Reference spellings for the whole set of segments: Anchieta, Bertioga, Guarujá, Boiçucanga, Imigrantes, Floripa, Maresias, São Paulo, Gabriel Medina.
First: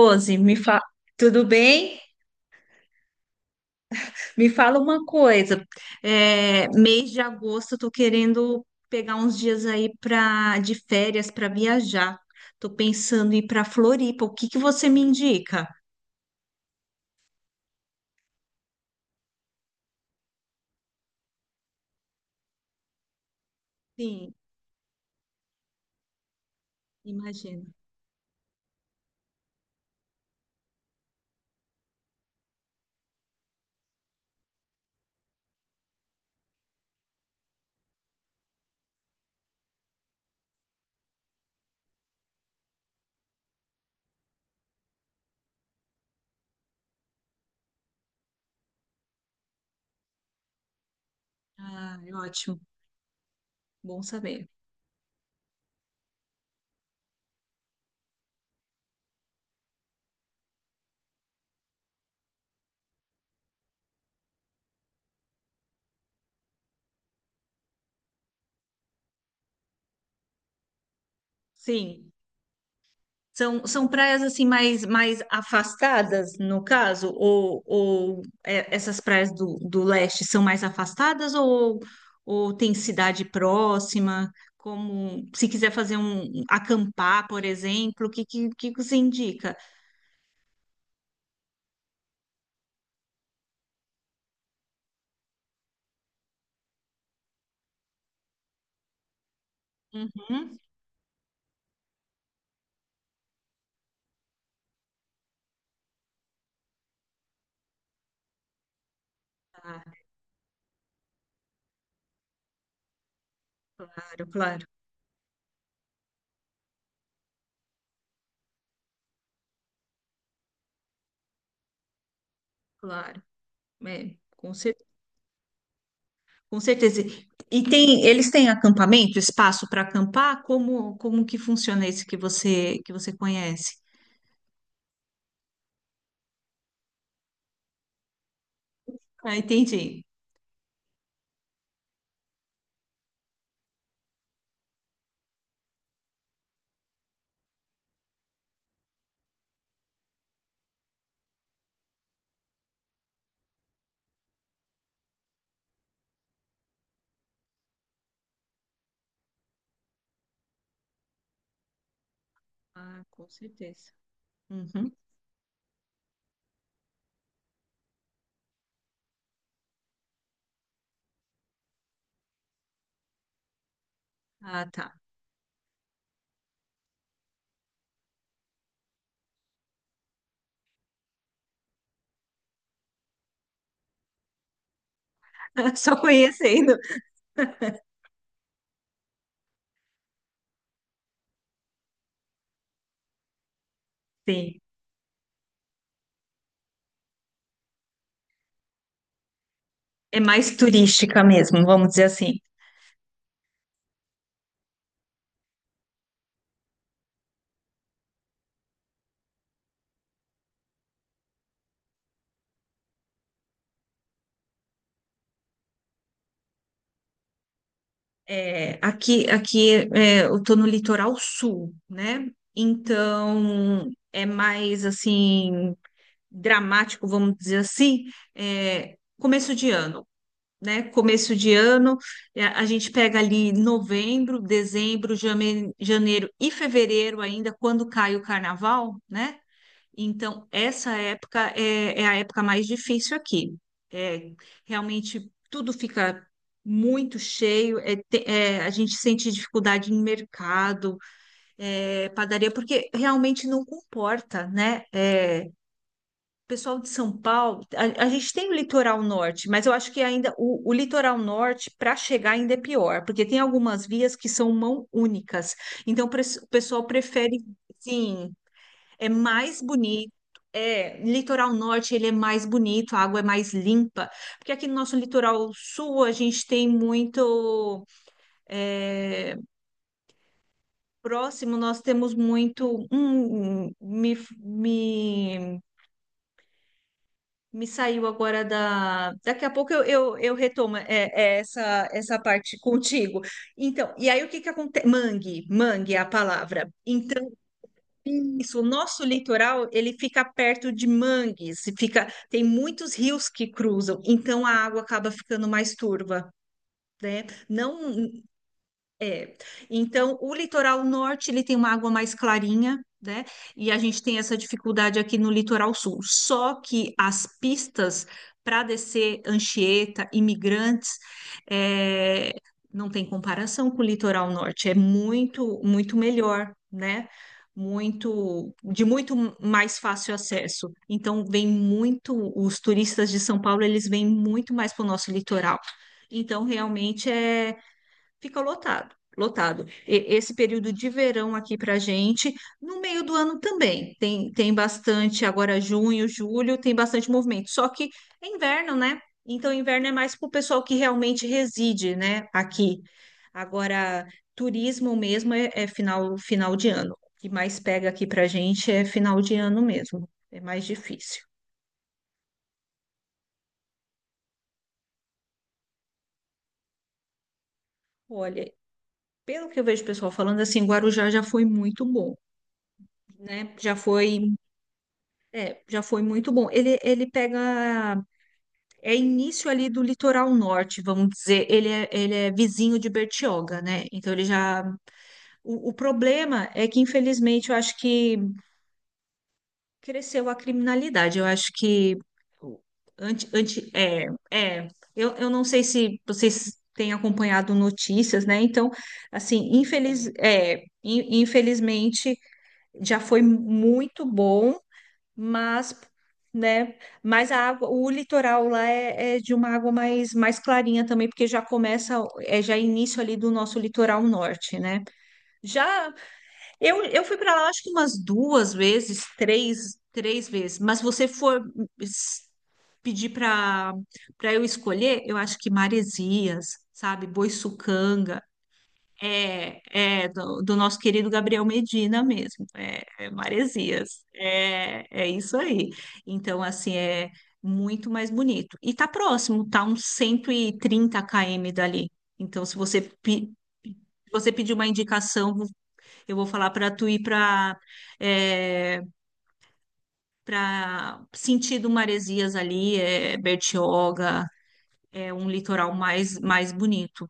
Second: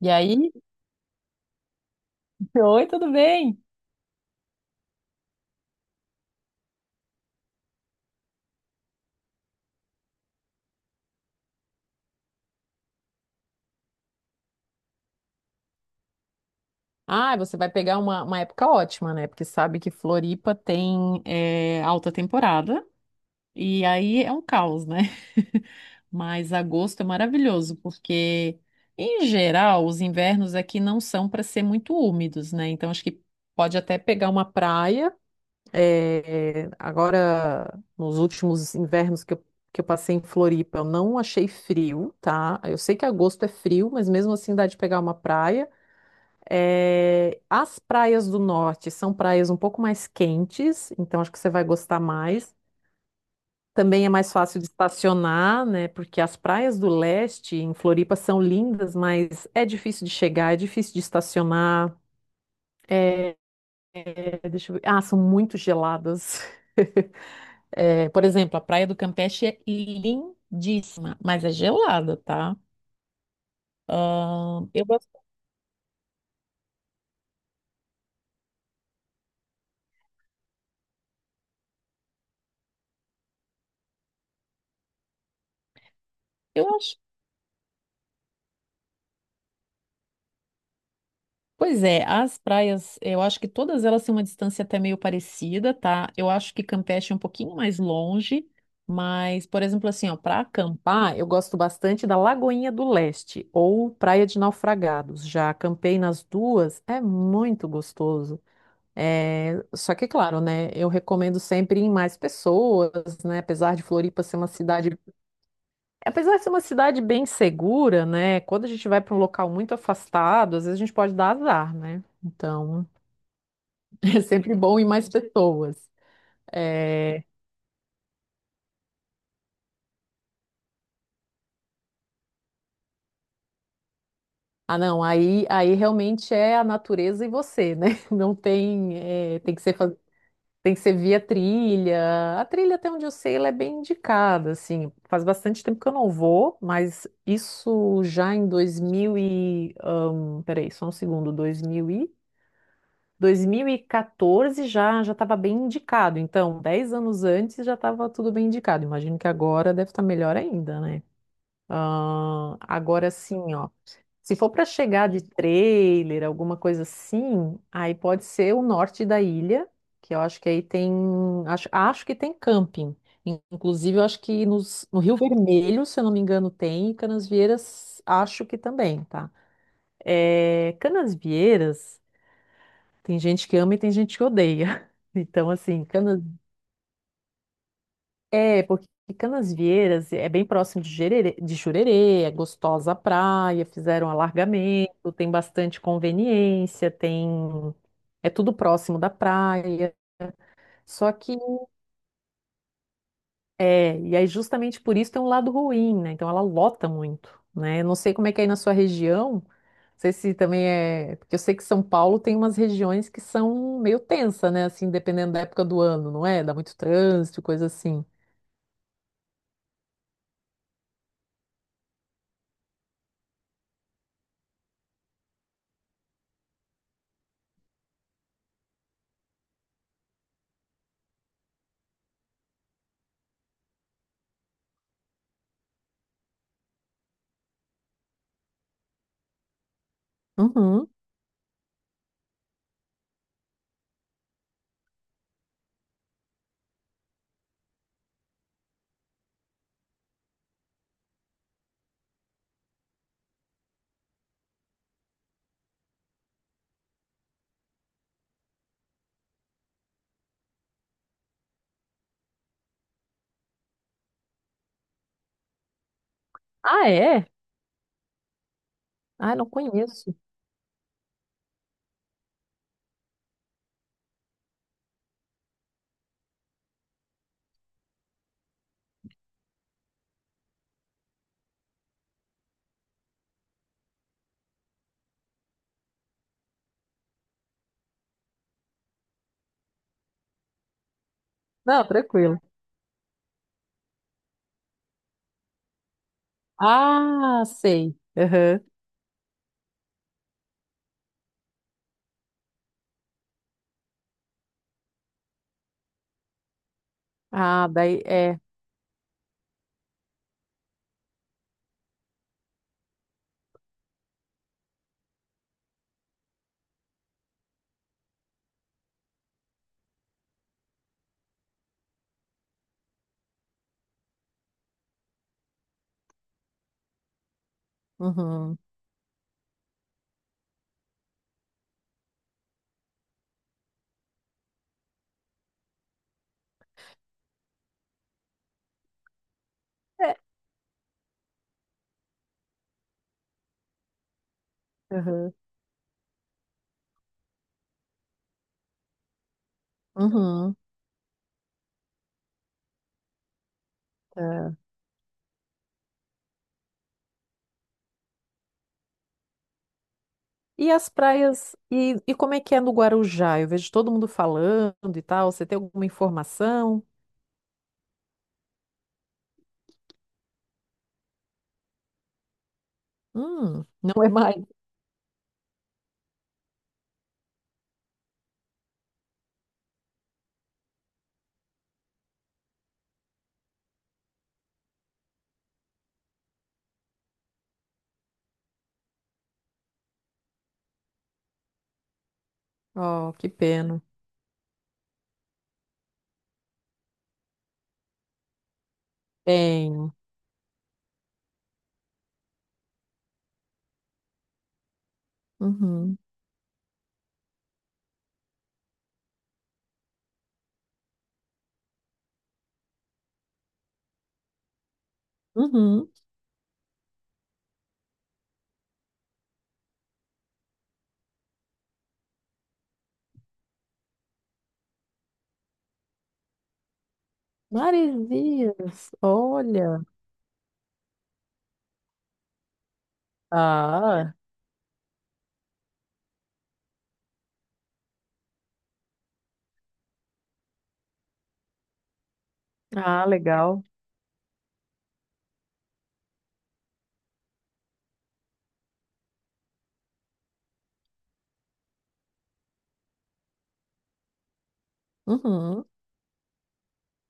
E aí? me fa... tudo bem? Oi, tudo bem? Me fala uma coisa. Mês de agosto, tô querendo pegar uns dias aí de férias para viajar. Tô pensando em ir para Floripa. O que que você me indica? Ah, você vai pegar uma época ótima, né? Porque sabe que Floripa tem alta temporada e aí é Sim, um caos, né? Mas agosto é imagino. maravilhoso, porque, em geral, os invernos aqui não são para ser muito úmidos, né? Então, acho que pode até pegar uma praia. É, agora, nos últimos invernos que eu passei em Floripa, eu não achei frio, tá? Eu sei que agosto é frio, mas mesmo assim dá de pegar uma praia. É, as praias do norte são praias um pouco mais quentes, então acho que você vai Ah, gostar é mais. ótimo. Bom Também é mais saber. fácil de estacionar, né? Porque as praias do leste em Floripa são lindas, mas é difícil de chegar, é difícil de estacionar. É, deixa eu ver. Ah, são muito geladas. É, por exemplo, a Praia do Campeche é lindíssima, mas é Sim. gelada, tá? São praias assim mais, Eu, gosto- mais afastadas, no caso, ou essas praias do leste são mais afastadas ou tem cidade próxima? Como se quiser fazer eu acampar, por exemplo, o que você indica? Pois é, as praias, eu acho que todas elas têm uma distância até meio parecida, tá? Eu acho que Campeche é um pouquinho mais longe, mas, por exemplo, assim, ó, para Uhum. acampar, eu gosto bastante da Lagoinha do Leste ou Praia de Naufragados. Já acampei nas duas, é muito gostoso. É, Claro, só que, claro, né, eu recomendo sempre ir em mais pessoas, né? Claro, Apesar de ser uma cidade bem segura, né? Quando a gente vai para um local muito afastado, às vezes a gente pode dar azar, né? Então, claro. É, é com sempre cer- bom ir mais pessoas. com certeza. É, E tem, eles têm acampamento, espaço para acampar? Como, como que funciona esse que você conhece? Ah, não, aí realmente é a natureza e você, né? Não tem, Ah, é, entendi. tem que ser via trilha. A trilha, até onde eu sei, ela é bem indicada, assim. Faz bastante tempo que eu não vou, mas isso já em 2000 e... peraí, só um segundo, 2000 e... 2014 já estava bem indicado, então 10 anos antes já estava tudo bem indicado. Imagino que agora deve estar melhor ainda, né? Ah, Ah, agora com assim, ó, certeza. se for para Uhum. chegar de trailer, alguma coisa assim, aí pode ser o norte da ilha, que eu acho que aí tem, acho que tem camping. Inclusive, eu acho que Ah, tá. No Rio Vermelho, se eu não me engano, tem, e Canasvieiras acho que também, tá? É, Canasvieiras tem gente que ama e tem gente que odeia. Então, assim, Só canas... conhecendo. É, porque Canasvieiras é bem próximo de Jererê, de Jurerê, é gostosa a praia, fizeram Sim. alargamento, tem bastante conveniência, tem... É tudo próximo da praia. É mais Só turística que mesmo, vamos dizer assim. é, e aí justamente por isso tem um lado ruim, né? Então ela lota muito, né? Eu não sei como é que é aí na sua região, não sei se também é, porque eu sei que São Paulo tem umas regiões que são meio tensa, né? Assim, dependendo da época do ano, não é? Dá muito trânsito, coisa assim. Aqui é, eu tô no litoral sul, né? Então é mais assim dramático, vamos dizer assim, começo de ano. Né? Começo de ano, a gente pega ali novembro, dezembro, janeiro e fevereiro ainda, quando cai o carnaval, né? Então, Uhum. essa época é a época mais difícil aqui. É, realmente tudo fica muito cheio, a gente sente dificuldade em mercado, padaria, porque realmente não comporta, né? É, pessoal de São Paulo, a gente tem o litoral norte, mas eu acho que ainda o litoral norte para chegar ainda é pior, porque tem algumas vias que são mão únicas. Então o pessoal Ah, é? prefere, sim, é Ah, não mais bonito. conheço. É, litoral norte ele é mais bonito, a água é mais limpa, porque aqui no nosso litoral sul a gente tem muito é, próximo, nós temos muito Me saiu agora da. Daqui a pouco eu retomo é Não, essa tranquilo. parte contigo. Então, e aí o que que acontece? Mangue, mangue é a palavra. Então, Ah, sei. isso, Aham. o nosso litoral, ele fica perto de mangues, fica, tem muitos rios que cruzam, então a água acaba ficando mais turva, né? Ah, daí Não, é. é. Então, o litoral norte, ele tem uma água mais clarinha, né? E a gente tem essa dificuldade aqui no litoral sul. Só que as pistas para descer Anchieta, Imigrantes, é, não tem comparação com o litoral norte. É muito, muito melhor, né? Muito, Uhum. de muito mais fácil acesso. Então, vem muito, os turistas de São Paulo, eles vêm muito mais para o nosso litoral. Então, realmente fica lotado, lotado. É. Esse período de verão aqui para gente, no meio do ano também, tem, tem bastante, Aham. agora junho, julho, tem bastante movimento, só que é inverno, né? Então, inverno é mais para o Uhum. pessoal que realmente reside, né, aqui. Agora, turismo mesmo é final, final de ano. O que mais pega aqui para gente é final de ano mesmo, é mais E as difícil. praias, e como é que é no Guarujá? Eu vejo todo mundo falando e tal. Você tem alguma informação? Olha, pelo que eu vejo o pessoal falando, assim, Guarujá já foi muito bom, né? Já Não é foi mais. é, já foi muito bom. Ele pega, é início ali do litoral norte, vamos dizer. Ele é vizinho de Bertioga, né? Então ele já. O problema é que, infelizmente, eu acho que cresceu a criminalidade. Eu acho que. Oh, Anti, que anti, pena. é, é, eu não sei se vocês têm acompanhado notícias, né? Então, assim, Tenho. Infelizmente já foi muito bom mas, Uhum. né, mas a água, o litoral lá é de uma água mais clarinha também, porque já começa, é já início ali do nosso litoral norte, né? Uhum. Já, eu fui para lá acho que umas duas vezes, três vezes, mas você for es- pedir para eu escolher, eu acho que Maresias, sabe, Boiçucanga, Maresias, é, olha. é do nosso querido Gabriel Medina mesmo, é Maresias, Ah, é isso aí. Então, assim, é muito mais bonito. E tá próximo, tá uns 130 km dali. Então, ah, legal. se você pedir uma indicação, eu vou falar para tu ir para sentido Maresias ali, é Bertioga, é um Uhum. litoral mais bonito.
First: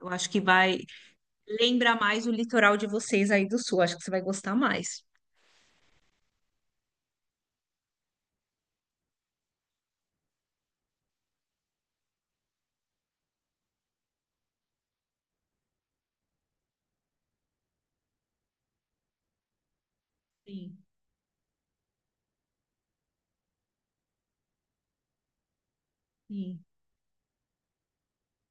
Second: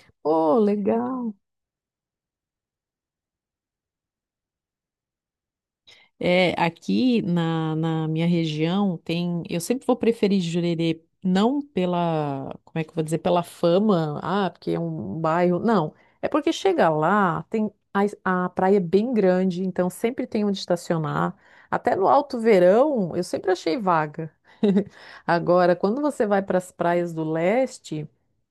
Eu acho que Oh, vai, legal. Lembra mais o litoral de vocês aí do sul. Acho que você vai gostar mais. É, aqui na minha região tem. Eu sempre vou preferir Jurerê, não pela, como é que eu vou dizer, pela fama, ah, porque é um bairro. Não, é porque chega lá, tem a praia é bem grande, então sempre tem onde Sim, estacionar. Até no alto verão, eu sempre achei vaga. Agora, quando você vai para sim. as praias do leste,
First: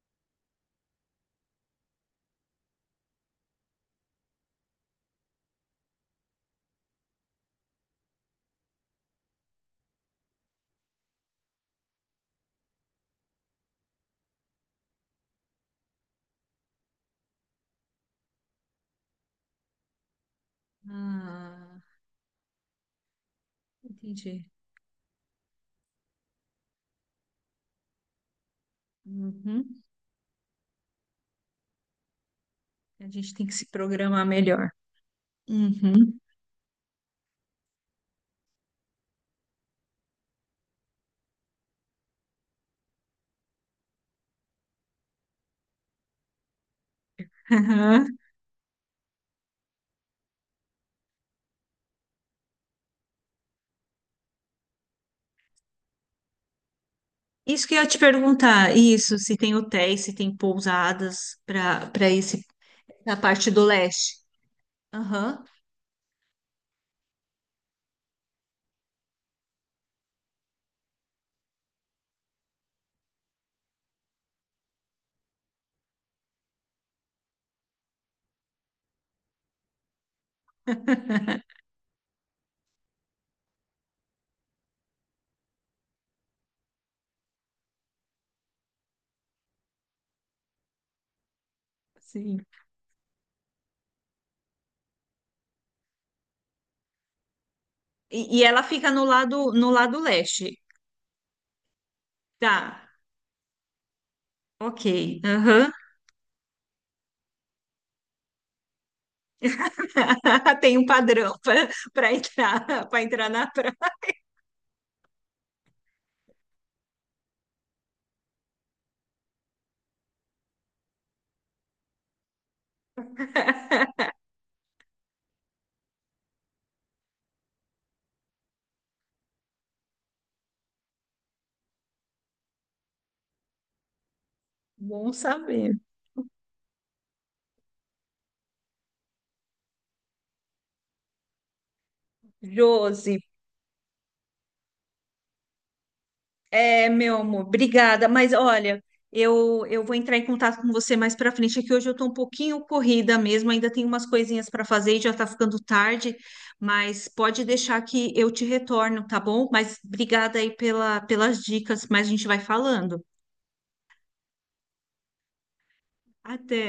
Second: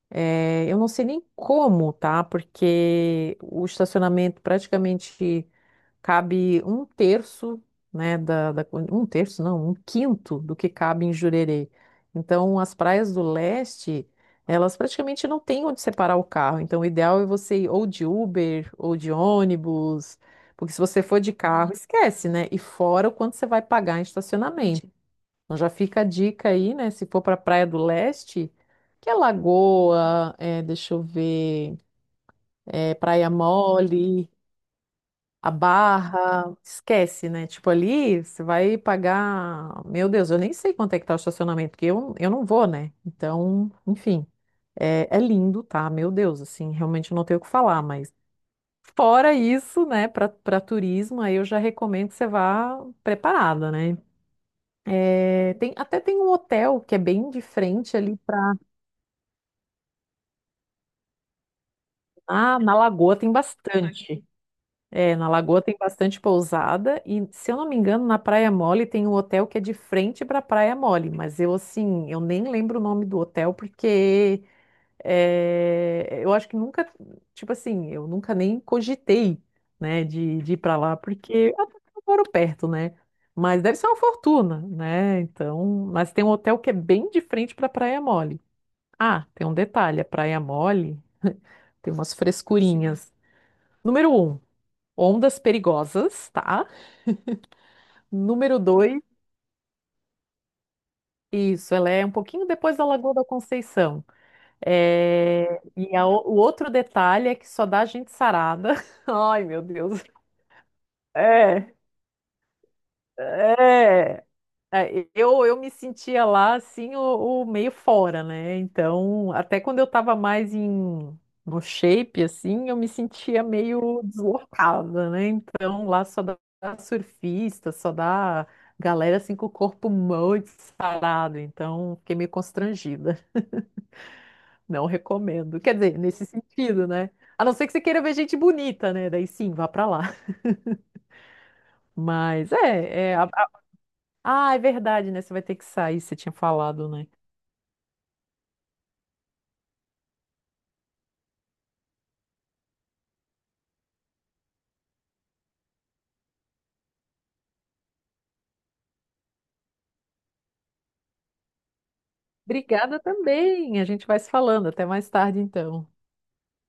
é, eu não sei nem como, tá? Porque o estacionamento praticamente cabe um terço, né, um terço, não, um quinto do que cabe em Jurerê. Então, as praias do leste, elas praticamente não têm onde separar o carro. Então, o ideal é você ir ou de Uber ou de ônibus, porque se você for de Ah, carro, esquece, né? E fora o quanto você vai pagar em entendi. estacionamento. Então, já fica a dica aí, né? Se for para a Praia do Leste, que é Uhum. Lagoa, é, deixa eu ver, é, A Praia gente tem que se programar Mole. melhor. A Uhum. barra, esquece, né? Tipo, ali você vai pagar. Meu Deus, eu nem sei quanto é que tá o estacionamento, porque eu não vou, né? Então, enfim, é, é lindo, tá? Meu Deus, assim, realmente eu não tenho o que falar, Aham. mas fora isso, né, para turismo, aí eu já recomendo que você vá preparada, né? É, tem, até tem um hotel que é bem de Isso que eu ia frente te ali para. perguntar, isso, se tem hotéis, se tem pousadas para esse Ah, na na Lagoa tem parte do leste. bastante. É, na Aham. Lagoa tem bastante pousada e, se eu não me engano, na Praia Mole tem um hotel que é de frente para a Praia Mole, mas eu, assim, eu nem lembro o nome do hotel porque é, eu acho que nunca, tipo assim, eu nunca nem cogitei, né, de ir para lá porque até que eu moro perto, né? Mas deve ser uma fortuna, né? Então, mas tem um hotel que é bem de frente para a Praia Mole. Ah, tem um detalhe, a Praia Mole tem umas Sim. frescurinhas. Número um, ondas perigosas, tá? E Número ela fica dois, no lado no lado leste. isso, ela é um pouquinho depois Tá. da Lagoa da Conceição. Ok. É, Aham. e a o outro detalhe é que só dá gente sarada. Ai, meu Deus. Tem um padrão É, para entrar na praia. é. É, eu me sentia lá assim, o meio fora, né? Então, até quando eu tava mais em, no shape, assim, eu me sentia meio deslocada, né? Então, lá só dá surfista, só dá galera assim com o corpo muito sarado. Então, fiquei meio constrangida. Não Bom recomendo. Quer saber. dizer, nesse sentido, né? A não ser que você queira ver gente bonita, né? Daí sim, vá pra lá. Mas é, Josi, é a- a- Ah, é verdade, né? Você vai ter que sair, você tinha falado, né? meu amor, obrigada. Mas olha, eu vou entrar em contato com você mais pra frente, é que hoje eu tô um pouquinho corrida mesmo, ainda tenho umas coisinhas pra fazer e já tá ficando tarde, mas pode deixar que eu te retorno, tá bom? Mas obrigada aí pela, pelas dicas, mas a gente vai Obrigada falando. também. A gente vai se falando. Até mais tarde, então. Até.